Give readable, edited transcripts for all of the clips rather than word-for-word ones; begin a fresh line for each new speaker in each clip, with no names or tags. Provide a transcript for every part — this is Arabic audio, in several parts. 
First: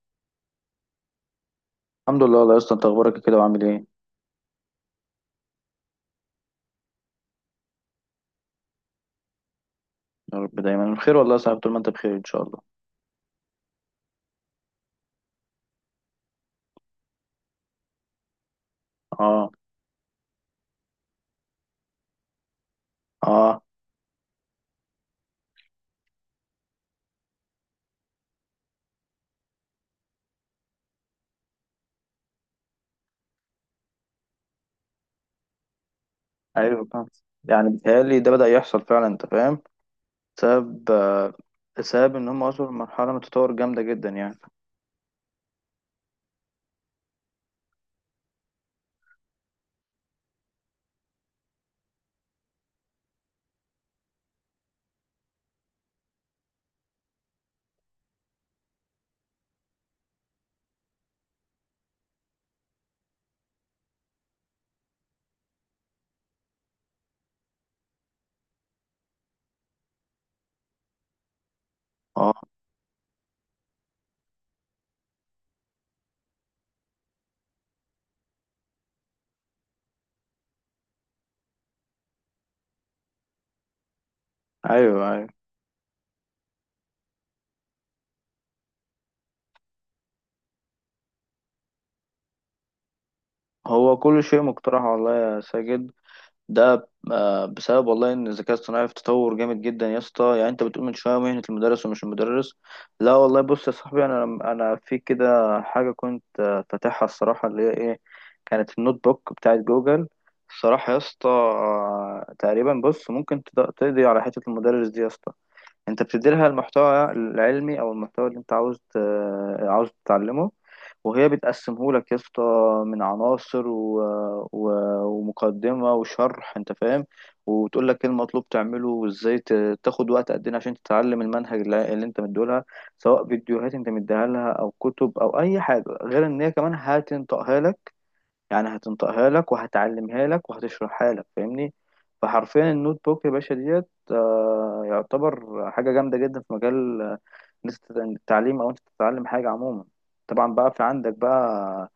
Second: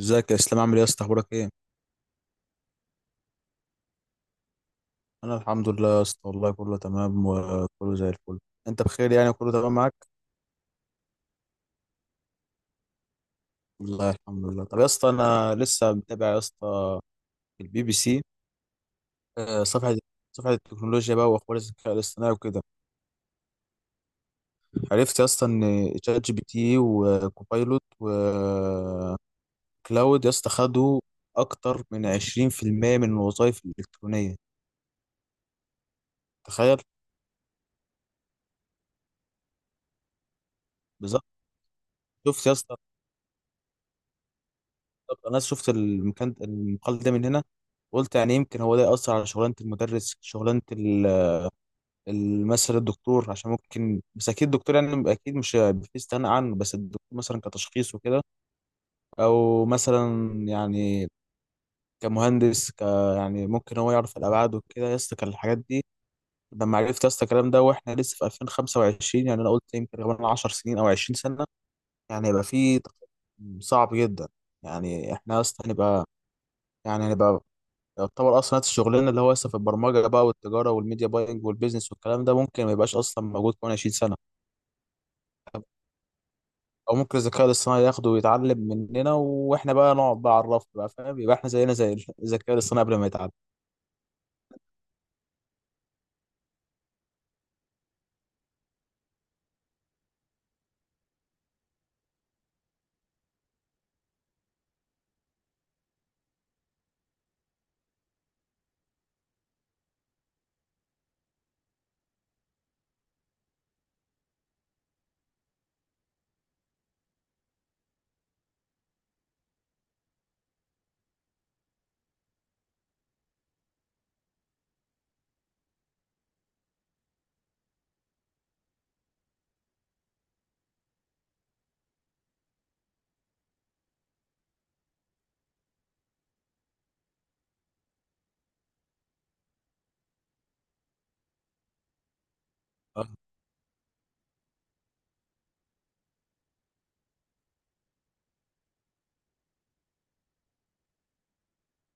ازيك يا اسلام، عامل ايه يا اسطى؟ اخبارك ايه؟
الحمد لله، والله يا اسطى انت اخبارك كده وعامل ايه؟
انا الحمد لله يا اسطى، والله كله تمام وكله زي الفل. انت بخير يعني؟ كله تمام معاك؟
يا رب دايما بخير والله يا صاحبي، طول ما انت بخير ان شاء الله.
والله الحمد لله. طب يا اسطى، انا لسه متابع يا اسطى البي بي سي.
اه.
آه، صفحه صفحه التكنولوجيا بقى واخبار الذكاء الاصطناعي وكده.
اه.
عرفت يا اسطى ان شات جي بي تي وكوبايلوت وكلاود يا اسطى خدوا اكتر من 20% من الوظائف الالكترونيه. تخيل!
ايوه، فاهم. يعني بيتهيألي ده بدأ يحصل فعلا انت فاهم، بسبب
بالظبط.
آه، بسبب ان هم
شفت يا
وصلوا
اسطى؟
لمرحلة من التطور جامدة جدا يعني.
بالظبط. انا شفت المكان المقال ده من هنا. قلت يعني يمكن هو ده يأثر على شغلانة المدرس، شغلانة مثلا الدكتور، عشان ممكن، بس أكيد الدكتور يعني أكيد مش في استغنى عنه، بس الدكتور مثلا كتشخيص وكده. أو مثلا يعني كمهندس، يعني ممكن هو يعرف الأبعاد وكده يا اسطى كان الحاجات دي. لما عرفت يا اسطى الكلام ده وإحنا لسه في 2025، يعني أنا قلت يمكن كمان 10 سنين أو 20 سنة يعني
اه.
هيبقى في تقدم صعب جدا. يعني إحنا يا اسطى هنبقى، يعني هنبقى يعتبر اصلا نفس الشغلانه، اللي هو لسه في البرمجه بقى والتجاره والميديا باينج والبيزنس والكلام ده ممكن ما يبقاش اصلا موجود كمان 20 سنه.
ايوه، ايوه.
او ممكن الذكاء الاصطناعي ياخده ويتعلم مننا واحنا بقى نقعد بقى على الرف بقى، فاهم؟ يبقى احنا زينا زي الذكاء الاصطناعي قبل ما يتعلم.
هو كل شيء مقترح والله يا ساجد. ده بسبب والله ان الذكاء الصناعي في تطور جامد جدا يا اسطى، يعني انت بتقول من شويه مهنه المدرس ومش المدرس. لا والله، بص يا صاحبي، انا في كده حاجه كنت فاتحها الصراحه، اللي هي ايه؟ كانت النوت بوك بتاعت جوجل. الصراحه يا اسطى تقريبا بص ممكن تقضي على حته المدرس دي يا اسطى. انت بتديلها المحتوى العلمي او المحتوى اللي انت عاوز عاوز تتعلمه، وهي بتقسمه لك يا اسطى من عناصر و... ومقدمة وشرح انت فاهم. وتقول لك ايه المطلوب تعمله وازاي تاخد وقت قد ايه عشان تتعلم المنهج اللي انت مديهولها، سواء فيديوهات انت مديها لها او كتب او اي حاجة. غير ان هي كمان هتنطقها لك، يعني هتنطقها لك وهتعلمها لك وهتشرحها لك، فاهمني؟ فحرفيا النوت
آه.
بوك يا باشا ديت يعتبر حاجة جامدة جدا في مجال إن أنت التعليم أو أنت تتعلم حاجة عموما. طبعا بقى في عندك بقى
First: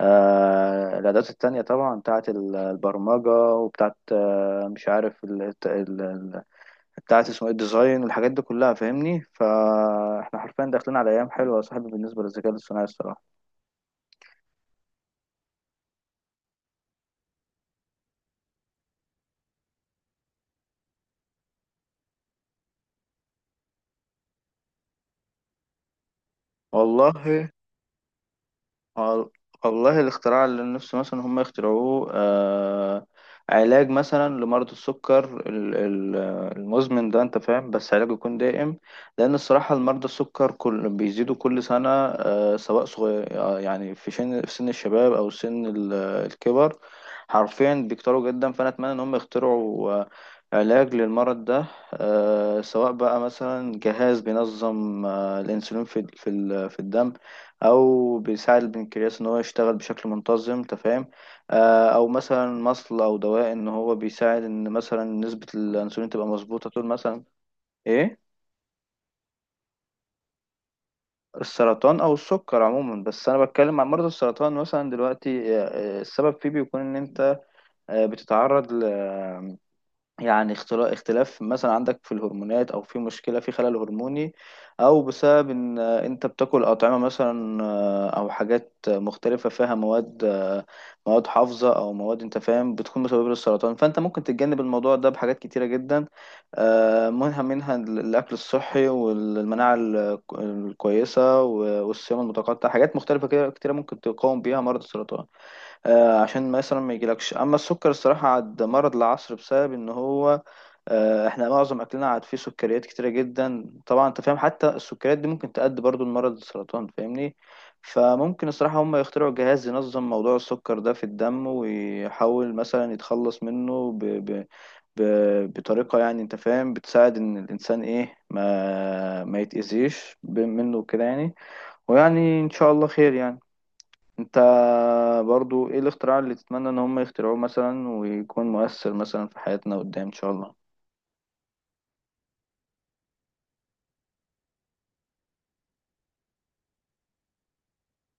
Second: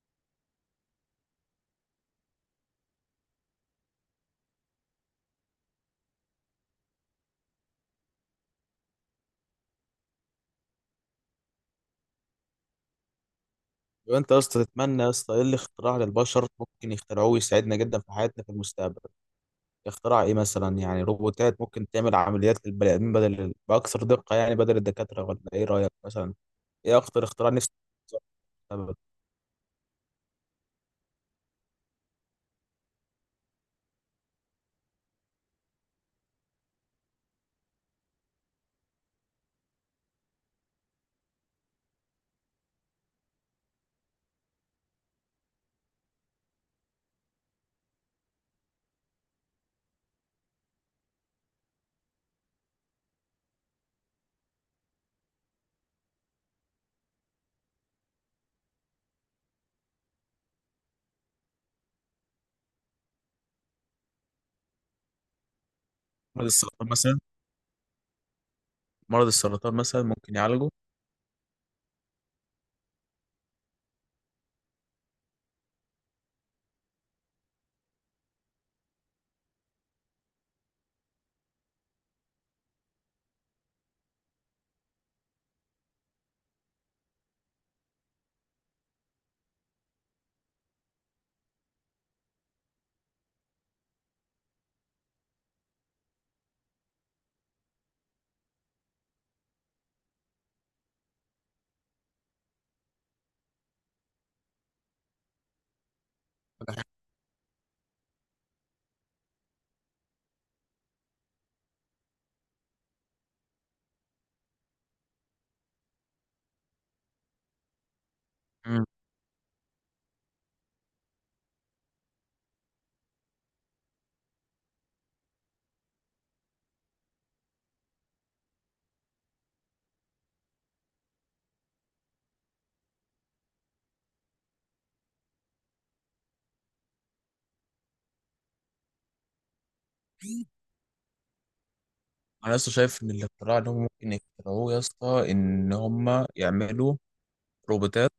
الأدوات التانية طبعا بتاعة البرمجة وبتاعة مش عارف بتاعة اسمه ايه الديزاين والحاجات دي كلها، فاهمني؟ فاحنا حرفيا داخلين على أيام حلوة يا صاحبي بالنسبة للذكاء الاصطناعي الصراحة.
يبقى انت يا اسطى تتمنى يا اسطى ايه الاختراع للبشر ممكن يخترعوه ويساعدنا جدا في حياتنا في المستقبل؟ اختراع ايه مثلا؟ يعني روبوتات ممكن تعمل عمليات للبني ادمين بدل، باكثر دقه، يعني بدل الدكاتره، ولا ايه رايك مثلا؟ ايه اكتر اختراع
والله
نفسك في
وال- والله الاختراع اللي نفسي مثلا هم يخترعوه علاج مثلا لمرض السكر المزمن ده، انت فاهم، بس علاج يكون دائم. لان الصراحة المرضى السكر كل بيزيدوا كل سنة سواء صغير يعني في سن الشباب او سن الكبر، حرفيا بيكتروا جدا. فانا اتمنى ان هم يخترعوا علاج للمرض ده سواء بقى مثلا جهاز بينظم الانسولين في الدم، او بيساعد البنكرياس ان هو يشتغل بشكل منتظم، تفهم؟ او مثلا مصل او دواء ان هو بيساعد ان مثلا نسبة الانسولين تبقى مظبوطة طول
المستقبل؟
مثلا. ايه؟
مرض السرطان مثلا ممكن يعالجه.
السرطان او السكر عموما. بس انا بتكلم عن مرض السرطان مثلا دلوقتي السبب فيه بيكون ان انت بتتعرض يعني اختلاف مثلا عندك في الهرمونات او في مشكله في خلل هرموني، او بسبب ان انت بتاكل اطعمه مثلا او حاجات مختلفه فيها مواد حافظه او مواد انت فاهم بتكون مسببه للسرطان. فانت ممكن تتجنب الموضوع ده بحاجات كتيره جدا منها الاكل الصحي والمناعه الكويسه والصيام المتقطع، حاجات مختلفه كده كتيره ممكن تقاوم بيها مرض السرطان عشان مثلا ما يجيلكش. اما السكر الصراحه عاد مرض العصر بسبب ان هو احنا معظم اكلنا عاد فيه سكريات كتيره جدا طبعا، انت فاهم، حتى السكريات دي ممكن تؤدي برضو لمرض السرطان، فاهمني؟ فممكن الصراحه
مم.
هم يخترعوا جهاز ينظم موضوع السكر ده في الدم ويحاول مثلا يتخلص منه ب... بطريقه يعني انت فاهم بتساعد ان الانسان ايه ما يتاذيش منه كده يعني، ويعني ان شاء الله خير يعني. انت برضو ايه الاختراع اللي تتمنى ان هم يخترعوه مثلا ويكون مؤثر مثلا في حياتنا قدام ان شاء الله؟
انا لسه شايف ان الاختراع اللي هم ممكن يخترعوه يا اسطى ان هم يعملوا روبوتات.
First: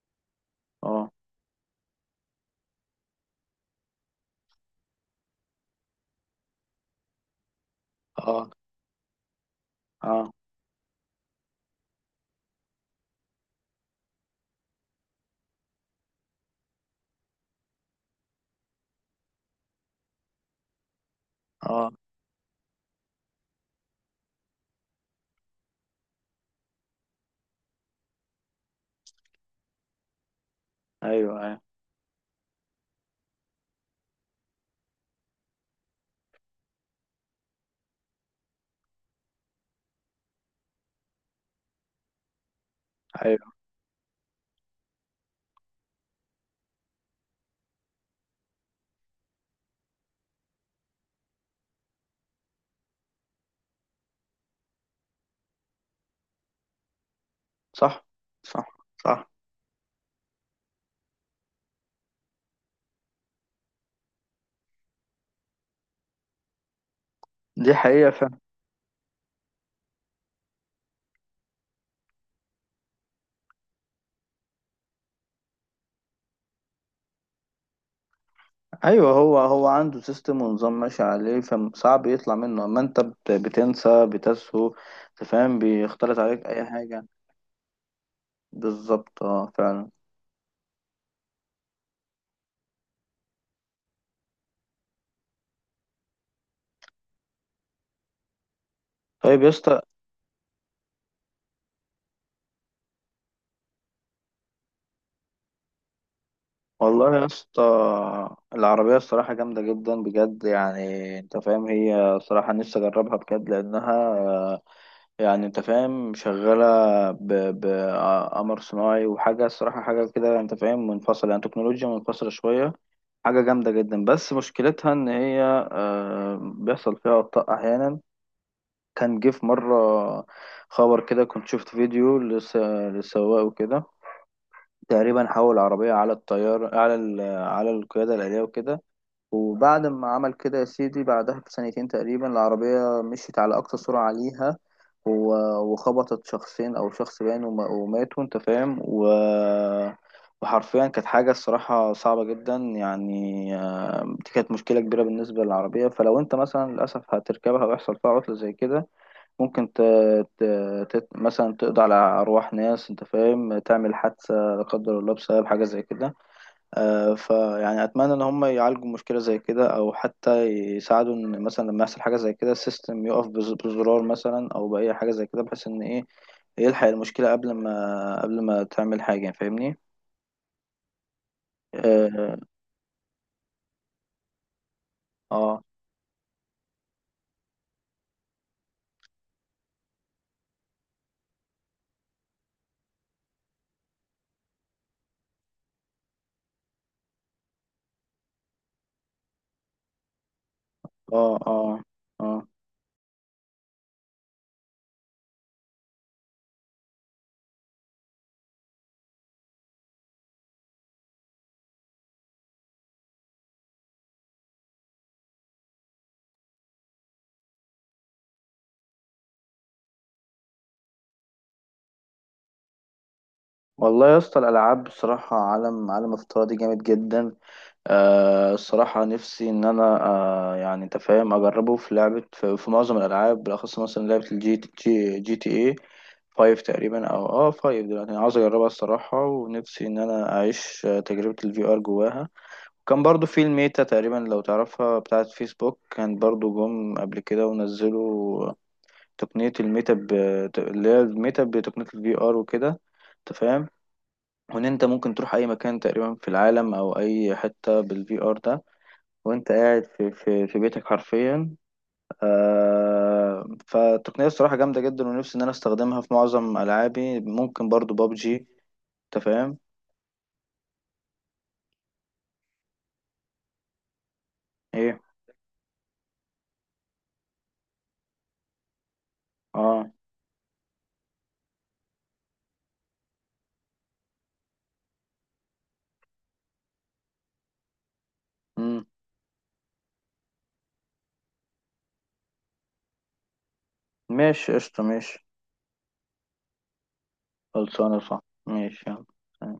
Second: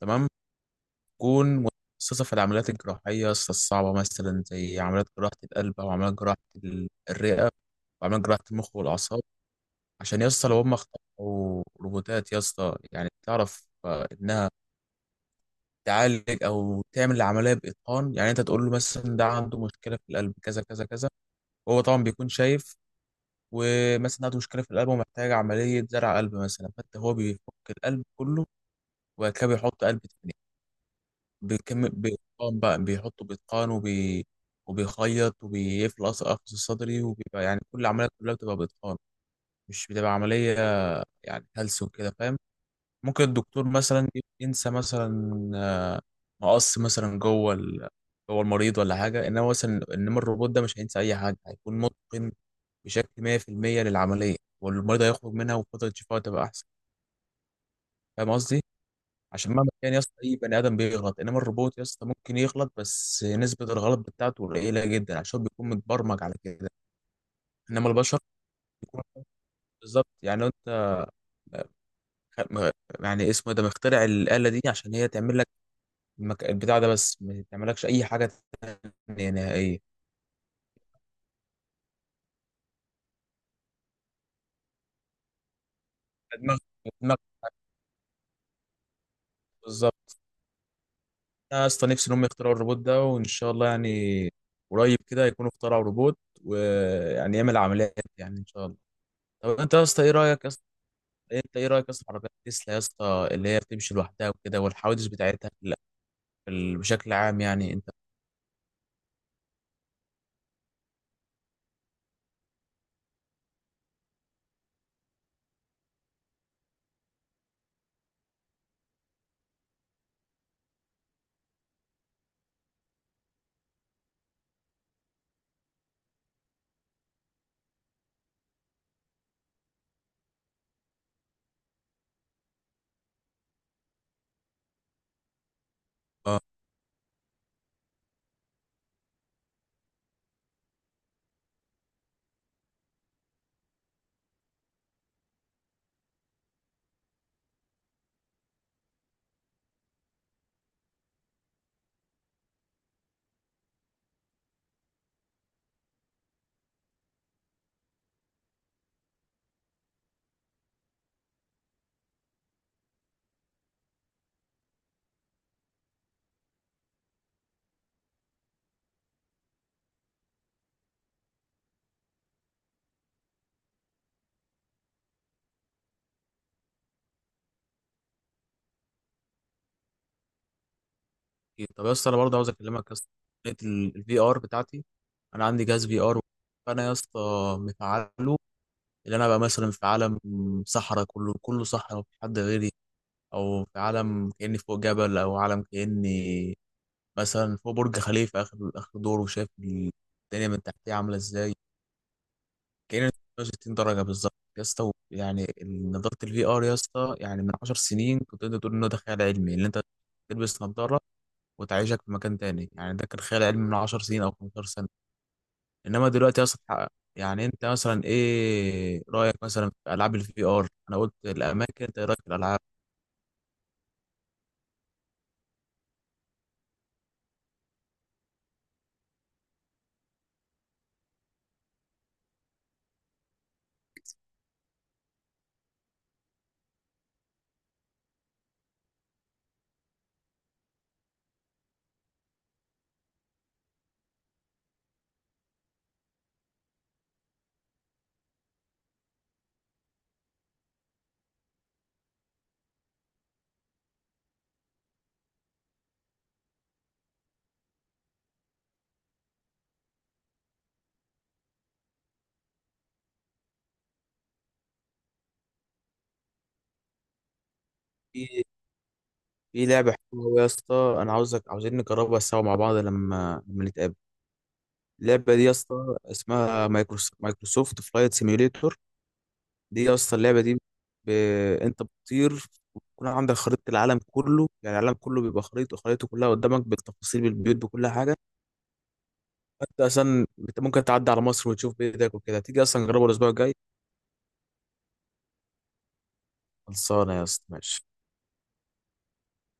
تمام؟
اه.
تكون متخصصه في العمليات الجراحيه يا اسطى الصعبه، مثلا زي عمليات جراحه القلب او عمليات جراحه الرئه وعمليات جراحه
اه.
المخ والاعصاب. عشان يا
اه.
اسطى لو هم اخترعوا روبوتات يا اسطى، يعني تعرف انها تعالج او تعمل العمليه باتقان. يعني انت تقول له مثلا ده عنده مشكله في القلب كذا كذا كذا، وهو
اه.
طبعا بيكون شايف. ومثلا عنده مشكله في القلب ومحتاج عمليه زرع قلب مثلا، فانت هو بيفك القلب كله، وبعد كده بيحط قلب تاني.
ايوه، ايوه،
بيكم بيتقان بقى، بيحطه بيتقان وبيخيط وبيقفل القفص الصدري، وبيبقى يعني كل العمليه كلها بتبقى بإتقان، مش بتبقى عمليه يعني هلس وكده، فاهم؟ ممكن
ايوه.
الدكتور مثلا ينسى مثلا آه، مقص مثلا جوه المريض ولا حاجه، انما الروبوت ده مش هينسى اي حاجه. هيكون متقن بشكل 100% للعمليه، والمريض هيخرج منها وفتره شفائه تبقى احسن.
صح.
فاهم قصدي؟
صح. صح.
عشان مهما كان يا اسطى اي بني ادم بيغلط، انما الروبوت يا اسطى ممكن يغلط بس نسبه الغلط بتاعته قليله جدا، عشان بيكون متبرمج على كده.
دي
انما
حقيقة
البشر
فعلا.
بيكون، بالظبط. يعني لو انت م- يعني اسمه إيه ده مخترع الآلة دي، عشان هي تعمل لك البتاع ده بس ما تعملكش أي حاجة
ايوه،
تانية
هو
نهائية.
عنده سيستم ونظام ماشي عليه، فصعب يطلع منه. اما انت بتنسى بتسهو. أنت فاهم، بيختلط عليك
دماغك،
اي حاجة.
دماغك
بالظبط، اه فعلا.
بالظبط. انا اصلا نفسي ان هم يخترعوا الروبوت ده، وان شاء الله يعني قريب كده يكونوا اخترعوا روبوت، ويعني يعمل عمليات، يعني ان شاء الله.
طيب يا
طب انت
اسطى.
يا اسطى ايه رايك يا اسطى؟ انت ايه رايك يا اسطى في عربيات تسلا يا اسطى اللي هي بتمشي لوحدها وكده، والحوادث بتاعتها بشكل
والله يا
عام يعني؟ انت؟
اسطى، العربية الصراحة جامدة جدا بجد، يعني انت فاهم، هي صراحة نفسي اجربها بجد لانها يعني انت فاهم شغالة بقمر صناعي وحاجة، الصراحة حاجة كده، انت فاهم، منفصلة، يعني تكنولوجيا منفصلة شوية، حاجة جامدة جدا. بس مشكلتها ان هي بيحصل فيها اخطاء احيانا. كان جه في مرة خبر كده كنت شفت فيديو للسواق وكده، تقريبا حول العربية على
اه،
الطيار على القيادة الآلية وكده، وبعد ما عمل كده يا سيدي بعدها بسنتين تقريبا العربية مشيت على أقصى سرعة عليها و... وخبطت شخصين أو شخص باين وماتوا أنت فاهم وحرفيا كانت حاجة الصراحة صعبة جدا، يعني دي كانت مشكلة كبيرة بالنسبة للعربية. فلو أنت مثلا للأسف هتركبها ويحصل فيها عطلة زي كده، ممكن ت... مثلا تقضي على أرواح ناس أنت فاهم، تعمل حادثة لا قدر الله بسبب حاجة زي كده. فيعني أتمنى إن هم يعالجوا مشكلة زي كده، أو حتى يساعدوا إن مثلا لما يحصل حاجة زي كده السيستم يقف بزرار مثلا أو بأي حاجة زي كده، بحيث إن إيه يلحق المشكلة قبل ما تعمل حاجة، فاهمني؟
أكيد. طب يا اسطى انا
اه.
برضه عاوز اكلمك يا اسطى الفي ار بتاعتي. انا
اه.
عندي جهاز في ار، فانا يا اسطى مفعله. اللي انا بقى مثلا في عالم صحراء، كله كله صحراء مفيش حد غيري. او في عالم كاني فوق جبل، او عالم كاني مثلا فوق برج خليفة آخر آخر دور وشايف الدنيا من تحتيه عاملة
اه.
إزاي،
اه. آه.
كأنك 360 درجة بالظبط يا اسطى. يعني نضارة الفي آر يا اسطى، يعني من 10 سنين كنت تقدر تقول إنه ده خيال علمي، اللي أنت تلبس نضارة وتعيشك في مكان تاني. يعني ده كان خيال علمي من 10 سنين أو 15 سنة، إنما دلوقتي يا اسطى اتحقق. يعني أنت مثلا إيه رأيك مثلا في ألعاب الفي آر؟ أنا قلت الأماكن، أنت إيه رأيك في الألعاب؟
والله يا اسطى، الألعاب بصراحة عالم، عالم الفترة دي جامد جدا. الصراحة نفسي إن أنا يعني أنت فاهم أجربه في لعبة، في معظم الألعاب، بالأخص مثلا لعبة GTA 5 تقريبا، أو فايف دلوقتي. أنا عاوز أجربها الصراحة، ونفسي إن أنا أعيش تجربة الفي آر جواها. كان برضو في الميتا تقريبا لو تعرفها، بتاعة فيسبوك، كان برضو جم قبل كده ونزلوا تقنية الميتا اللي هي الميتا بتقنية الفي آر وكده، أنت فاهم، وإن أنت ممكن تروح أي مكان تقريبا في العالم أو أي حتة بالفي آر ده وانت قاعد في بيتك حرفيا. فالتقنيه الصراحه جامده جدا، ونفسي ان انا استخدمها في معظم العابي، ممكن برضو
في
بابجي، انت فاهم.
في لعبة حلوة أوي يا اسطى، أنا عاوزين نجربها سوا مع بعض لما نتقابل.
ايه.
اللعبه دي يا اسطى اسمها مايكروسوفت فلايت سيميوليتور. دي
اه.
يا اسطى اللعبه دي، ب... انت بتطير، ويكون عندك خريطه العالم كله. يعني العالم كله بيبقى خريطه، كلها قدامك بالتفاصيل بالبيوت بكل حاجه.
امم.
انت ممكن تعدي على مصر وتشوف بايدك وكده. تيجي اصلا نجربه الاسبوع الجاي؟
ماشي. قشطه. ماشي.
خلصانه يا اسطى، ماشي.
خلصانه. صح. ماشي. يلا.